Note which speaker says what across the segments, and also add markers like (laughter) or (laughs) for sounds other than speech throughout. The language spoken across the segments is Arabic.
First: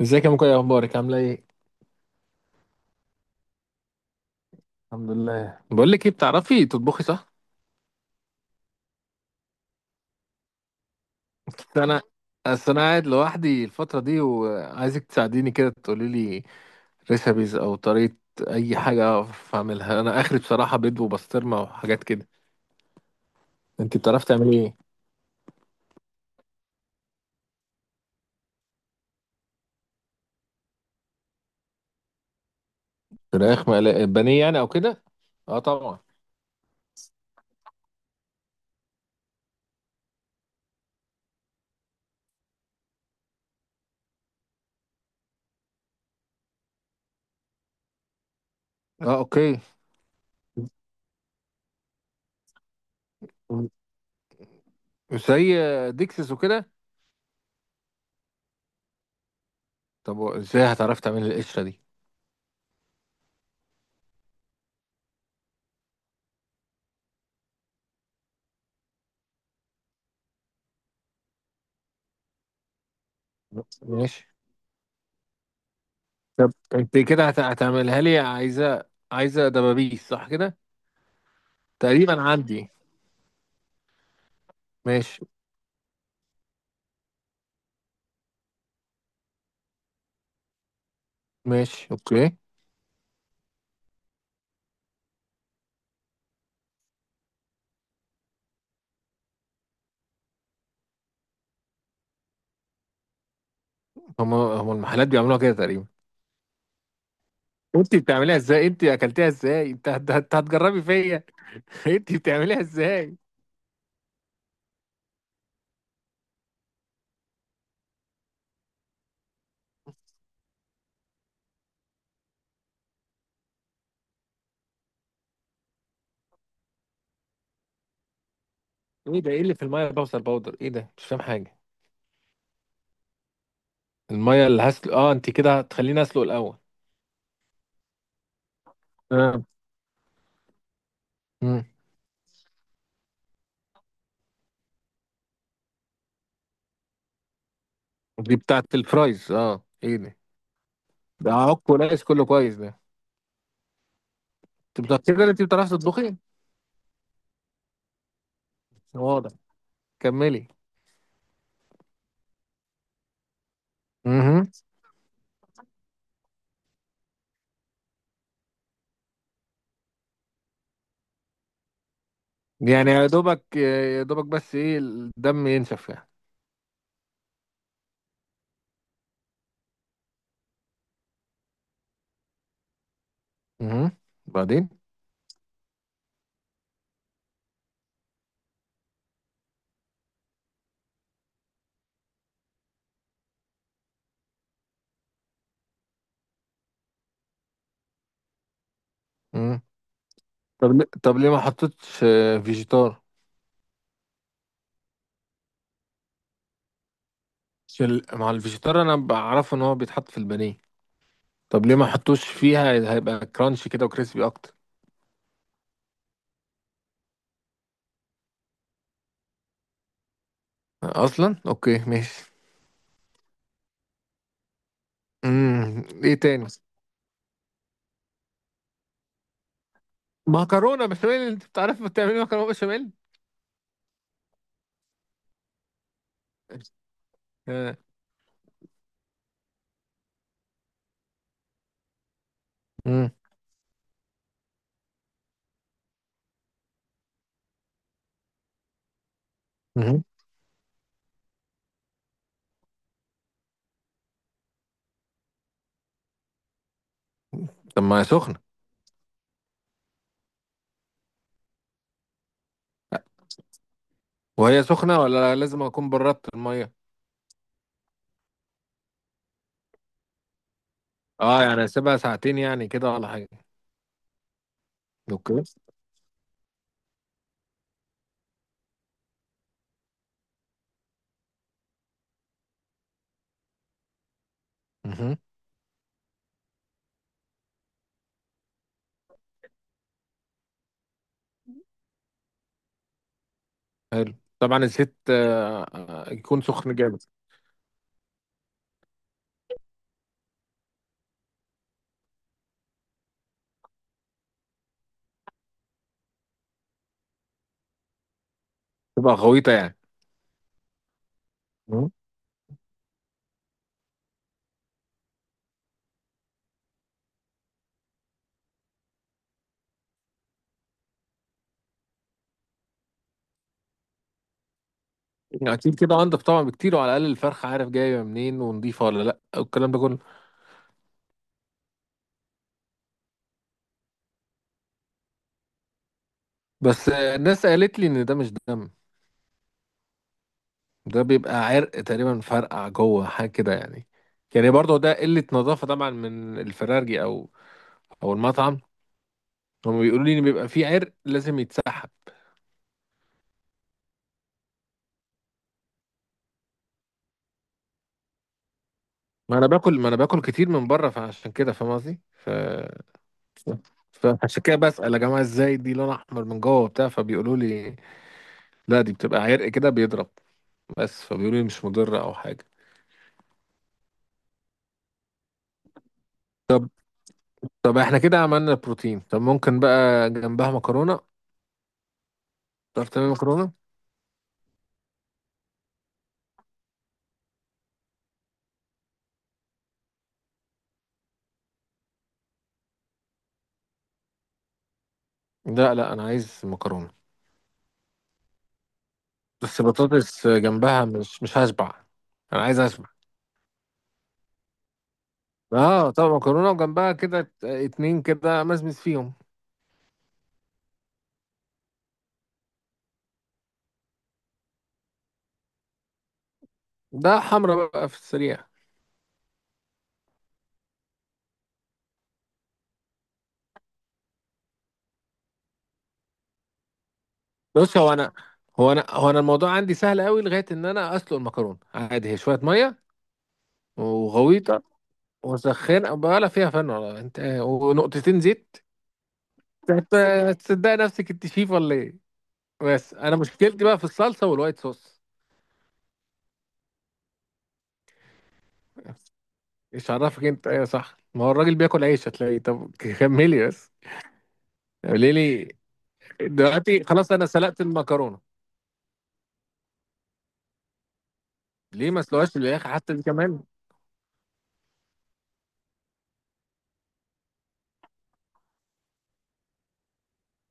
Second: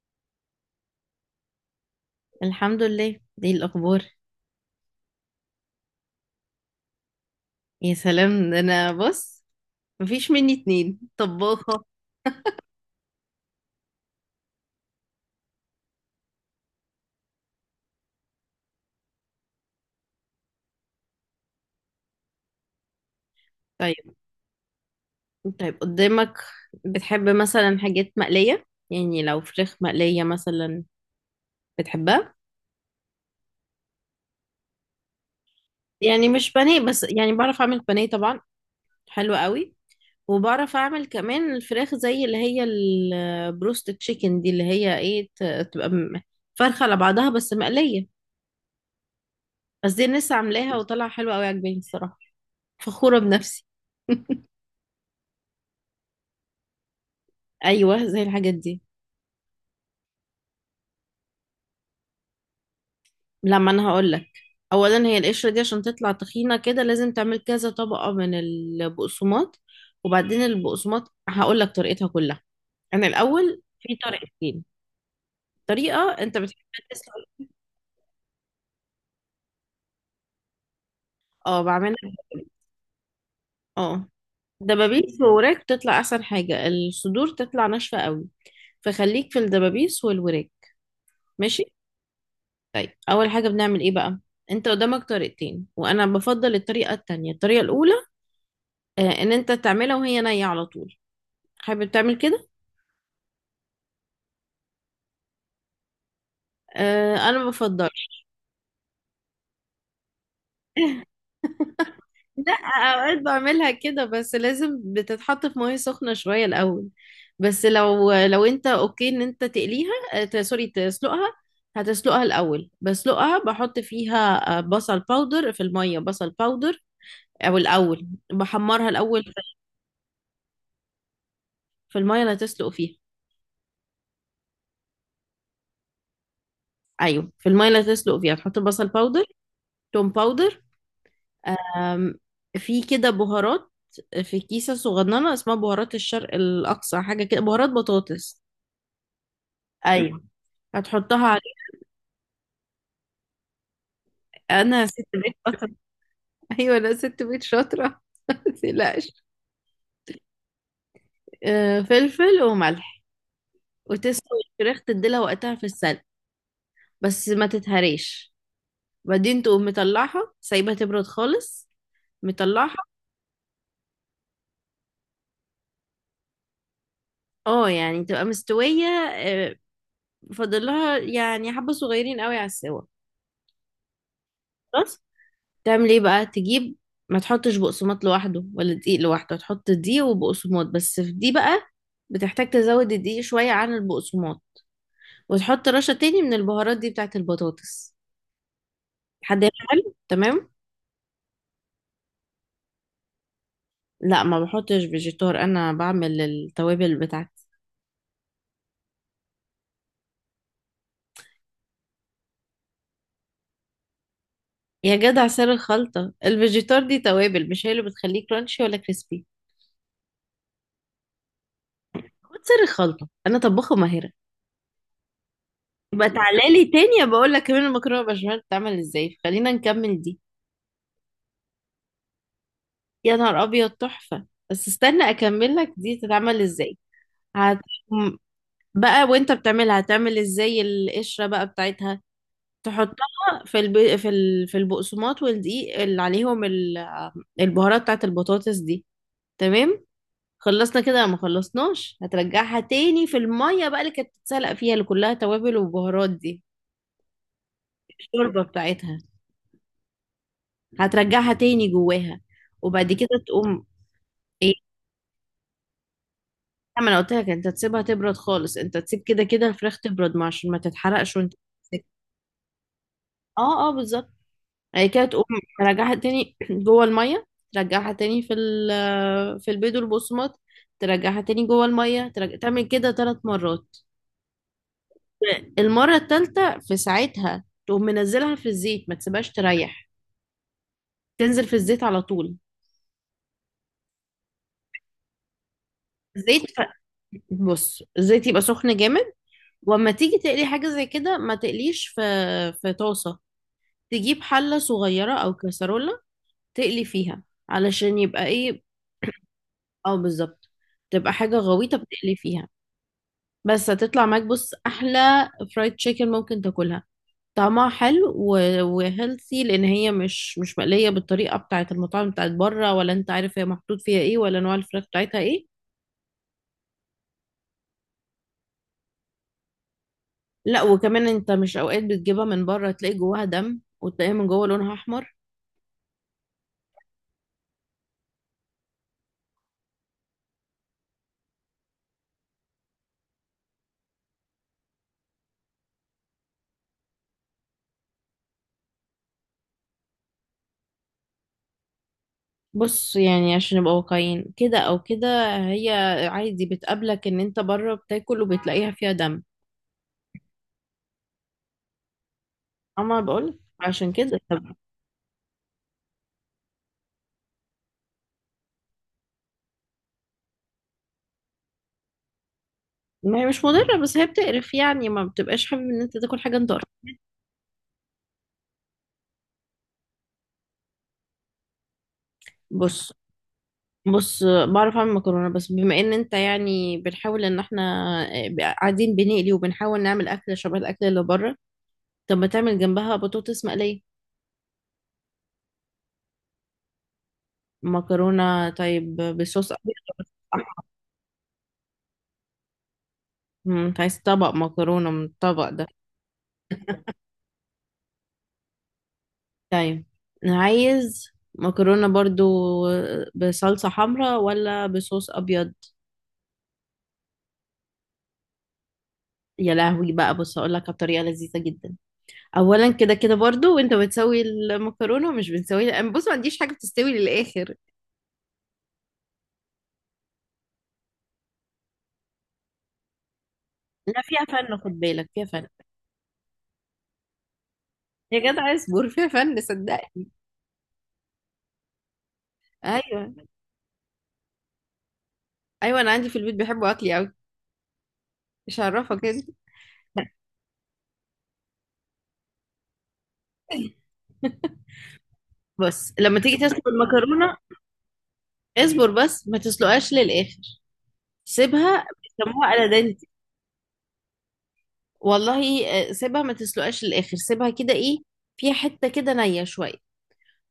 Speaker 1: ازيك يا مكوي؟ إيه اخبارك؟ عامله ايه؟
Speaker 2: الحمد لله دي الأخبار.
Speaker 1: الحمد لله. بقول لك ايه، بتعرفي تطبخي؟ صح؟
Speaker 2: يا سلام، ده أنا بص. مفيش مني اتنين
Speaker 1: أصل
Speaker 2: طباخة.
Speaker 1: انا اصل انا قاعد لوحدي الفتره دي، وعايزك تساعديني كده، تقولي لي ريسبيز او طريقه، اي حاجه اعرف اعملها. انا اخري بصراحه بيض وبسطرمه وحاجات كده.
Speaker 2: طيب.
Speaker 1: انت بتعرفي تعملي ايه؟
Speaker 2: طيب، قدامك بتحب مثلا حاجات مقلية؟ يعني لو فراخ مقلية مثلا بتحبها؟
Speaker 1: فراخ مقليه، بانيه يعني او كده. اه طبعا.
Speaker 2: يعني مش بانيه بس، يعني بعرف أعمل بانيه طبعا. حلو قوي. وبعرف أعمل كمان الفراخ زي اللي هي البروست تشيكن دي، اللي هي ايه فرخة على بعضها بس مقلية.
Speaker 1: اه، اوكي.
Speaker 2: بس دي الناس عاملاها وطلع حلوة قوي، عجباني الصراحة. فخورة بنفسي. (laughs)
Speaker 1: زي ديكسس وكده.
Speaker 2: ايوه، زي الحاجات دي.
Speaker 1: طب ازاي هتعرفي تعملي القشره دي؟
Speaker 2: لما انا هقول لك. اولا، هي القشره دي عشان تطلع تخينه كده لازم تعمل كذا طبقه من البقسماط. وبعدين البقسماط هقول لك طريقتها كلها. انا الاول في
Speaker 1: ماشي.
Speaker 2: طريقتين. طريقه انت
Speaker 1: طب
Speaker 2: بتحب.
Speaker 1: انت
Speaker 2: تسلق.
Speaker 1: كده هتعملها لي؟ عايزه، عايزه دبابيس صح كده؟
Speaker 2: اه بعملها.
Speaker 1: تقريبا عندي.
Speaker 2: اه، دبابيس
Speaker 1: ماشي.
Speaker 2: ووراك تطلع احسن حاجه، الصدور تطلع ناشفه قوي. فخليك في الدبابيس والوراك. ماشي.
Speaker 1: ماشي، اوكي.
Speaker 2: طيب، اول حاجه بنعمل ايه بقى؟ انت قدامك طريقتين، وانا بفضل الطريقه التانية. الطريقه الاولى ان انت تعملها وهي نية على طول. حابب تعمل كده؟
Speaker 1: هم المحلات بيعملوها كده تقريبا.
Speaker 2: انا ما
Speaker 1: انت
Speaker 2: بفضلش.
Speaker 1: بتعمليها ازاي؟ انت اكلتيها ازاي؟ انت هتجربي فيا؟ (laughs) انت
Speaker 2: (laughs) لا،
Speaker 1: بتعمليها ازاي؟
Speaker 2: اوقات بعملها كده، بس لازم بتتحط في مية سخنة شوية الاول. بس لو انت اوكي ان انت تقليها، سوري، تسلقها. هتسلقها الاول، بسلقها بحط فيها بصل باودر في المية، بصل باودر. او الاول بحمرها
Speaker 1: ايه
Speaker 2: الاول.
Speaker 1: ده؟ ايه اللي في الميه، بوصل باودر؟ ايه ده؟ مش فاهم حاجه.
Speaker 2: في المية اللي هتسلق فيها.
Speaker 1: الميه اللي هسلق؟ اه، انت كده هتخليني اسلق الاول؟
Speaker 2: ايوه، في المية اللي هتسلق فيها تحط بصل باودر،
Speaker 1: اه.
Speaker 2: توم باودر.
Speaker 1: مم.
Speaker 2: أم، في كده بهارات، في كيسة صغننة اسمها بهارات الشرق الأقصى، حاجة كده بهارات
Speaker 1: دي
Speaker 2: بطاطس.
Speaker 1: بتاعت الفرايز؟ اه، ايه ده؟
Speaker 2: أيوة، هتحطها
Speaker 1: ده
Speaker 2: عليه.
Speaker 1: عك وناقص، كله كويس ده. انت
Speaker 2: أنا ست
Speaker 1: متاكده ان
Speaker 2: بيت
Speaker 1: انت
Speaker 2: شاطرة.
Speaker 1: بتعرفي
Speaker 2: (laughs)
Speaker 1: تطبخي؟
Speaker 2: أيوة، أنا ست بيت شاطرة (laughs) متقلقش.
Speaker 1: واضح. كملي.
Speaker 2: فلفل وملح. وتسوي
Speaker 1: امم.
Speaker 2: الفراخ تديلها وقتها في السلق، بس ما تتهريش. بعدين تقوم مطلعها سايبها تبرد خالص. مطلعها.
Speaker 1: يعني يا دوبك يا دوبك، بس ايه، الدم ينشف يعني؟
Speaker 2: اه، يعني تبقى مستوية. أه، فاضل لها يعني حبة صغيرين قوي على السوا.
Speaker 1: امم. بعدين؟
Speaker 2: خلاص. تعمل ايه بقى؟ تجيب. ما تحطش بقسماط لوحده ولا دقيق لوحده، تحط دي وبقسماط. بس في دي بقى بتحتاج تزود الدقيق شوية عن البقسماط. وتحط رشة تاني من البهارات دي بتاعت البطاطس. حد هنا حلو تمام.
Speaker 1: طب طب ليه ما حطيتش فيجيتار؟
Speaker 2: لا، ما بحطش فيجيتار، انا بعمل التوابل بتاعتي.
Speaker 1: عشان مع الفيجيتار انا بعرفه ان هو بيتحط في البانيه. طب ليه ما حطوش فيها؟ هيبقى كرانشي كده وكريسبي اكتر.
Speaker 2: يا جدع سر الخلطة! الفيجيتار دي توابل، مش هي اللي بتخليه كرانشي ولا كريسبي.
Speaker 1: اصلا، اوكي ماشي.
Speaker 2: خد سر الخلطة، انا طباخة ماهرة.
Speaker 1: امم.
Speaker 2: يبقى
Speaker 1: ايه
Speaker 2: تعالى
Speaker 1: تاني؟
Speaker 2: لي تاني بقول لك كمان المكرونة بشاميل بتتعمل ازاي. خلينا نكمل دي.
Speaker 1: مكرونه بشاميل؟ انت بتعرف بتعملي مكرونه بشاميل؟
Speaker 2: يا نهار ابيض، تحفه. بس استنى اكمل لك دي تتعمل
Speaker 1: (laughs)
Speaker 2: ازاي. هت...
Speaker 1: آه.
Speaker 2: بقى وانت بتعملها هتعمل ازاي القشره بقى بتاعتها؟ تحطها
Speaker 1: مم.
Speaker 2: في البقسماط والدقيق اللي عليهم البهارات بتاعت البطاطس دي. تمام.
Speaker 1: مم.
Speaker 2: خلصنا كده ما خلصناش؟ هترجعها تاني في الميه بقى اللي كانت بتتسلق فيها، اللي كلها توابل وبهارات دي.
Speaker 1: طب ما هي سخنه.
Speaker 2: الشوربه بتاعتها، هترجعها تاني جواها. وبعد كده تقوم ايه،
Speaker 1: وهي سخنه ولا لازم اكون بردت الميه؟
Speaker 2: لا، ما انا قلت لك انت تسيبها تبرد خالص. انت تسيب كده كده الفراخ تبرد، ما عشان ما تتحرقش وانت
Speaker 1: اه، يعني
Speaker 2: بتمسك.
Speaker 1: اسيبها ساعتين يعني كده ولا حاجه؟
Speaker 2: اه اه، بالظبط. هي كده تقوم
Speaker 1: اوكي.
Speaker 2: ترجعها تاني (clears throat) جوه الميه. ترجعها تاني في ال (clears throat) في البيض والبقسماط. ترجعها تاني جوه الميه. تعمل كده 3 مرات.
Speaker 1: مم.
Speaker 2: المره الثالثه في ساعتها تقوم منزلها في الزيت، ما تسيبهاش تريح. تنزل في الزيت على طول.
Speaker 1: طبعا الزيت يكون
Speaker 2: الزيت ف...
Speaker 1: سخن جامد.
Speaker 2: بص، الزيت يبقى سخن جامد. واما تيجي تقلي حاجه زي كده ما تقليش في في طاسه. تجيب حلة صغيرة أو كسرولة، تقلي فيها. علشان يبقى إيه؟
Speaker 1: تبقى غويطه يعني؟
Speaker 2: أو بالظبط، تبقى حاجة غويطة بتقلي فيها. بس هتطلع معاك، بص، أحلى فرايد تشيكن ممكن تاكلها. طعمها حلو وهيلثي، لأن هي مش مقلية بالطريقة بتاعة المطاعم بتاعة بره، ولا أنت عارف هي محطوط فيها إيه ولا نوع الفراخ بتاعتها إيه.
Speaker 1: يعني اكيد كده انضف طبعا بكتير، وعلى الاقل الفرخه عارف جايه منين ونضيفه ولا لا والكلام ده كله.
Speaker 2: لا، وكمان أنت مش أوقات بتجيبها من بره تلاقي جواها دم، وتلاقيها من جوه لونها أحمر.
Speaker 1: بس الناس قالت لي ان ده مش دم. ده بيبقى عرق تقريبا، فرقع جوه حاجه كده يعني. يعني برضه ده قله نظافه طبعا من الفرارجي، او او المطعم. هم بيقولوا لي ان بيبقى فيه عرق لازم يتسحب.
Speaker 2: بص، يعني عشان نبقى واقعيين كده او كده، هي عادي بتقابلك ان انت بره بتاكل وبتلاقيها فيها دم.
Speaker 1: ما انا باكل، كتير من بره، فعشان كده فاهم قصدي
Speaker 2: اما بقول عشان كده،
Speaker 1: فعشان
Speaker 2: طب
Speaker 1: كده بسأل يا جماعه، ازاي دي لون احمر من جوه وبتاع، فبيقولوا لي لا دي بتبقى عرق كده بيضرب. بس فبيقولوا لي مش مضره او حاجه.
Speaker 2: ما هي مش مضره، بس هي بتقرف. يعني ما بتبقاش حابب ان انت تاكل حاجه انت قرف.
Speaker 1: طب احنا كده عملنا بروتين، طب ممكن بقى جنبها مكرونة؟ تعرف
Speaker 2: بص
Speaker 1: تعمل مكرونة؟
Speaker 2: بص بعرف اعمل مكرونه، بس بما ان انت يعني بنحاول ان احنا قاعدين بنقلي وبنحاول نعمل اكل شبه الاكل اللي بره. طب ما تعمل جنبها بطاطس مقليه.
Speaker 1: لا، لا، انا عايز مكرونة.
Speaker 2: مكرونه، طيب بصوص
Speaker 1: بس
Speaker 2: ابيض أو بصوص
Speaker 1: بطاطس
Speaker 2: أحمر؟
Speaker 1: جنبها مش هشبع. انا عايز اشبع.
Speaker 2: انت عايز طبق مكرونه من الطبق ده؟
Speaker 1: اه، طب مكرونة وجنبها كده اتنين كده مزمز فيهم.
Speaker 2: طيب. عايز. مكرونة برضو، بصلصة حمراء ولا بصوص أبيض؟
Speaker 1: ده حمرا بقى، في السريع.
Speaker 2: يا لهوي بقى، بص أقول لك على طريقة لذيذة جدا. أولا كده كده برضو، وأنت بتسوي المكرونة مش بتسوي. أنا بص ما عنديش حاجة بتستوي للآخر.
Speaker 1: بص، هو انا الموضوع عندي سهل قوي، لغاية ان انا اسلق المكرونة عادي، هي شوية مية
Speaker 2: لا، فيها فن،
Speaker 1: وغويطة
Speaker 2: خد بالك فيها فن.
Speaker 1: وسخنة بقى. لا فيها فن ولا انت
Speaker 2: يا
Speaker 1: ونقطتين
Speaker 2: جدع
Speaker 1: زيت.
Speaker 2: اصبر، فيها فن صدقني.
Speaker 1: هتصدقي نفسك انت شيف ولا ايه؟ بس
Speaker 2: أيوه.
Speaker 1: انا مشكلتي بقى في الصلصه والوايت صوص.
Speaker 2: أيوه، أنا عندي في البيت بيحبوا أكلي أوي، مش هعرفك كده.
Speaker 1: ايش عرفك؟ انت ايه؟ صح، ما هو الراجل بياكل عيش هتلاقيه. طب كملي بس. ليه لي؟
Speaker 2: بص لما تيجي تسلق
Speaker 1: دلوقتي خلاص انا
Speaker 2: المكرونة،
Speaker 1: سلقت المكرونه.
Speaker 2: اصبر بس ما تسلقهاش للآخر. سيبها
Speaker 1: ليه ما اسلقهاش
Speaker 2: بيسموها على.
Speaker 1: للاخر حتى دي كمان؟
Speaker 2: والله سيبها ما تسلقهاش للاخر. سيبها كده ايه، فيها حته كده نيه شويه.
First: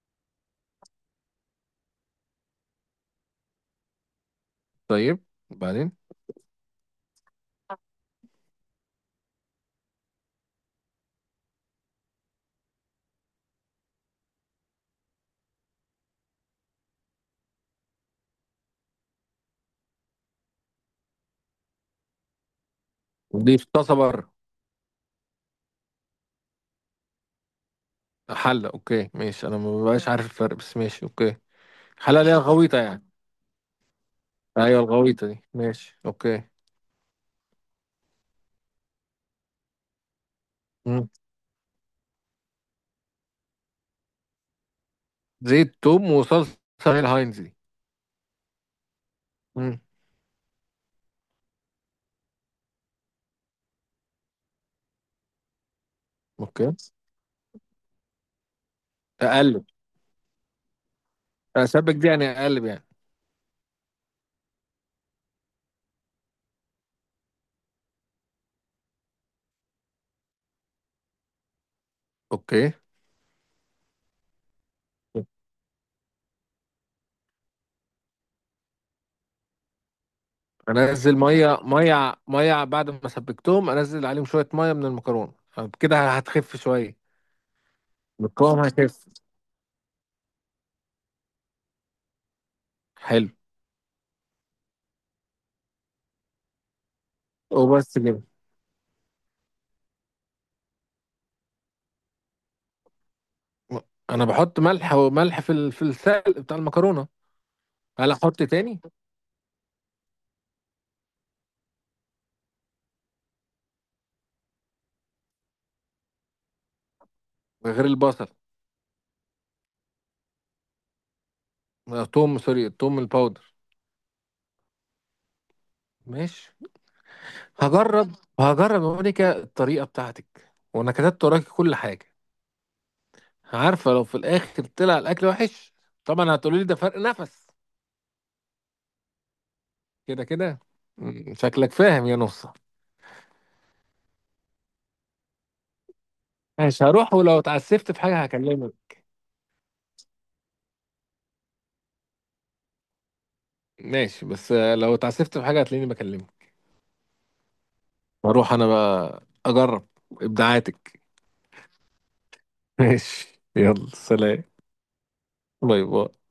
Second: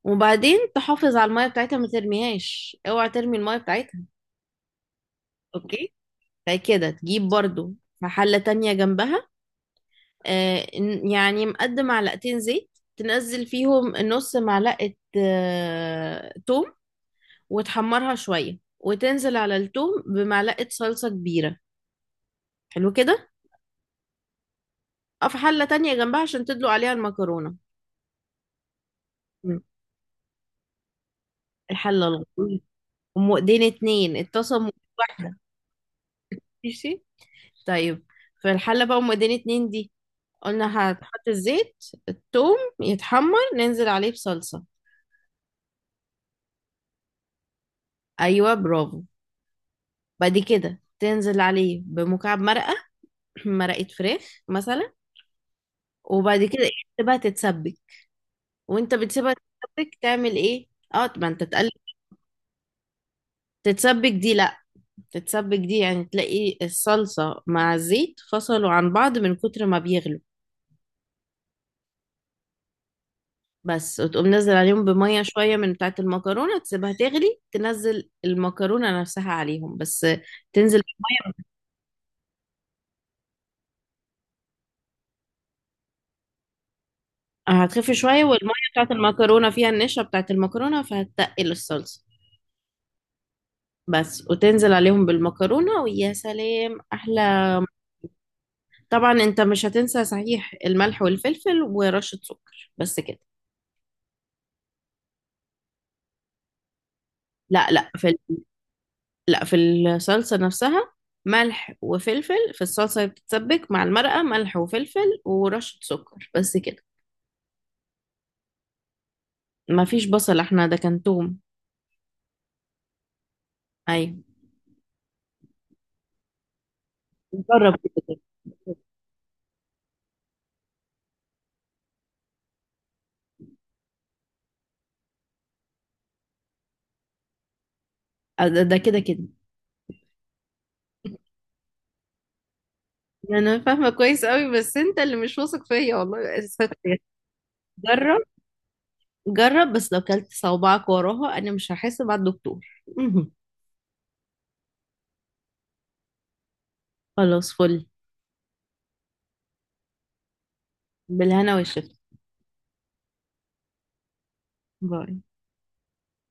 Speaker 2: وبعدين تحافظ على الميه بتاعتها، ما ترميهاش، اوعى ترمي الميه بتاعتها.
Speaker 1: طيب. وبعدين؟
Speaker 2: اوكي. بعد كده تجيب برضو في حله تانية جنبها، يعني مقدم معلقتين زيت. تنزل فيهم نص معلقه توم، وتحمرها شويه، وتنزل على التوم بمعلقه صلصه كبيره. حلو كده.
Speaker 1: دي في طاسه بره؟
Speaker 2: أو في حله تانية جنبها عشان تدلق عليها المكرونه.
Speaker 1: حله، اوكي ماشي، انا
Speaker 2: مم.
Speaker 1: ما بقاش عارف الفرق، بس ماشي اوكي.
Speaker 2: الحله
Speaker 1: حله
Speaker 2: الغلط.
Speaker 1: اللي هي الغويطه يعني؟
Speaker 2: ايدين اتنين اتصلوا
Speaker 1: ايوه، الغويطه
Speaker 2: واحدة.
Speaker 1: دي، ماشي اوكي.
Speaker 2: ماشي، طيب. في الحلة بقى ايدين اتنين دي، قلنا
Speaker 1: مم.
Speaker 2: هتحط الزيت. التوم يتحمر، ننزل عليه بصلصة.
Speaker 1: زيت، توم، وصلصه. هي الهاينز دي؟
Speaker 2: ايوه برافو.
Speaker 1: مم.
Speaker 2: بعد كده تنزل عليه بمكعب مرقة (clears throat) مرقة فراخ مثلا. وبعد كده ايه؟
Speaker 1: اوكي.
Speaker 2: تسيبها تتسبك. وانت بتسيبها
Speaker 1: اقلب.
Speaker 2: تتسبك تعمل ايه؟ اه، ما انت تقلب.
Speaker 1: اسبك دي يعني اقلب يعني؟
Speaker 2: تتسبك دي، لا. تتسبك دي يعني تلاقي الصلصة مع الزيت فصلوا عن بعض من كتر ما بيغلي.
Speaker 1: اوكي.
Speaker 2: بس، وتقوم نزل عليهم بمية شوية من بتاعة المكرونة، تسيبها تغلي، تنزل المكرونة نفسها عليهم. بس تنزل،
Speaker 1: انزل ميه، بعد ما سبكتهم انزل عليهم شويه ميه من المكرونه. كده هتخف شويه.
Speaker 2: هتخف شوية،
Speaker 1: القوام
Speaker 2: والمية بتاعة
Speaker 1: هيخف.
Speaker 2: المكرونة فيها النشا بتاعة المكرونة، فهتتقل الصلصة.
Speaker 1: حلو.
Speaker 2: بس وتنزل عليهم بالمكرونة، ويا سلام أحلى.
Speaker 1: وبس كده؟
Speaker 2: طبعا أنت مش هتنسى صحيح، الملح والفلفل ورشة سكر، بس كده.
Speaker 1: انا بحط ملح في في السلق بتاع المكرونه.
Speaker 2: لا لا
Speaker 1: هل احط تاني؟
Speaker 2: لا في الصلصة نفسها. ملح وفلفل في الصلصة اللي بتتسبك مع المرقة، ملح وفلفل ورشة سكر، بس كده.
Speaker 1: غير البصل؟
Speaker 2: ما فيش بصل، احنا ده كان توم.
Speaker 1: توم، سوري، التوم الباودر.
Speaker 2: ايوه.
Speaker 1: ماشي.
Speaker 2: جرب كده
Speaker 1: هجرب،
Speaker 2: كده.
Speaker 1: هجرب يا مونيكا الطريقه بتاعتك، وانا كتبت وراكي كل حاجه. عارفه، لو في الاخر طلع الاكل وحش، طبعا هتقولي لي ده فرق نفس.
Speaker 2: ده كده كده.
Speaker 1: كده كده. شكلك فاهم يا نصه.
Speaker 2: انا فاهمه كويس قوي، بس انت اللي مش واثق فيا، والله اسفك.
Speaker 1: ماشي، هروح، ولو اتعسفت في
Speaker 2: جرب.
Speaker 1: حاجة هكلمك.
Speaker 2: جرب بس، لو كلت صوابعك وراها انا مش هحاسب على الدكتور. مهم.
Speaker 1: ماشي، بس لو اتعسفت في حاجة هتلاقيني بكلمك.
Speaker 2: خلاص، فل.
Speaker 1: هروح انا بقى اجرب ابداعاتك.
Speaker 2: بالهنا والشفا.
Speaker 1: (laughs) ماشي، يلا سلام.
Speaker 2: باي.
Speaker 1: باي، باي.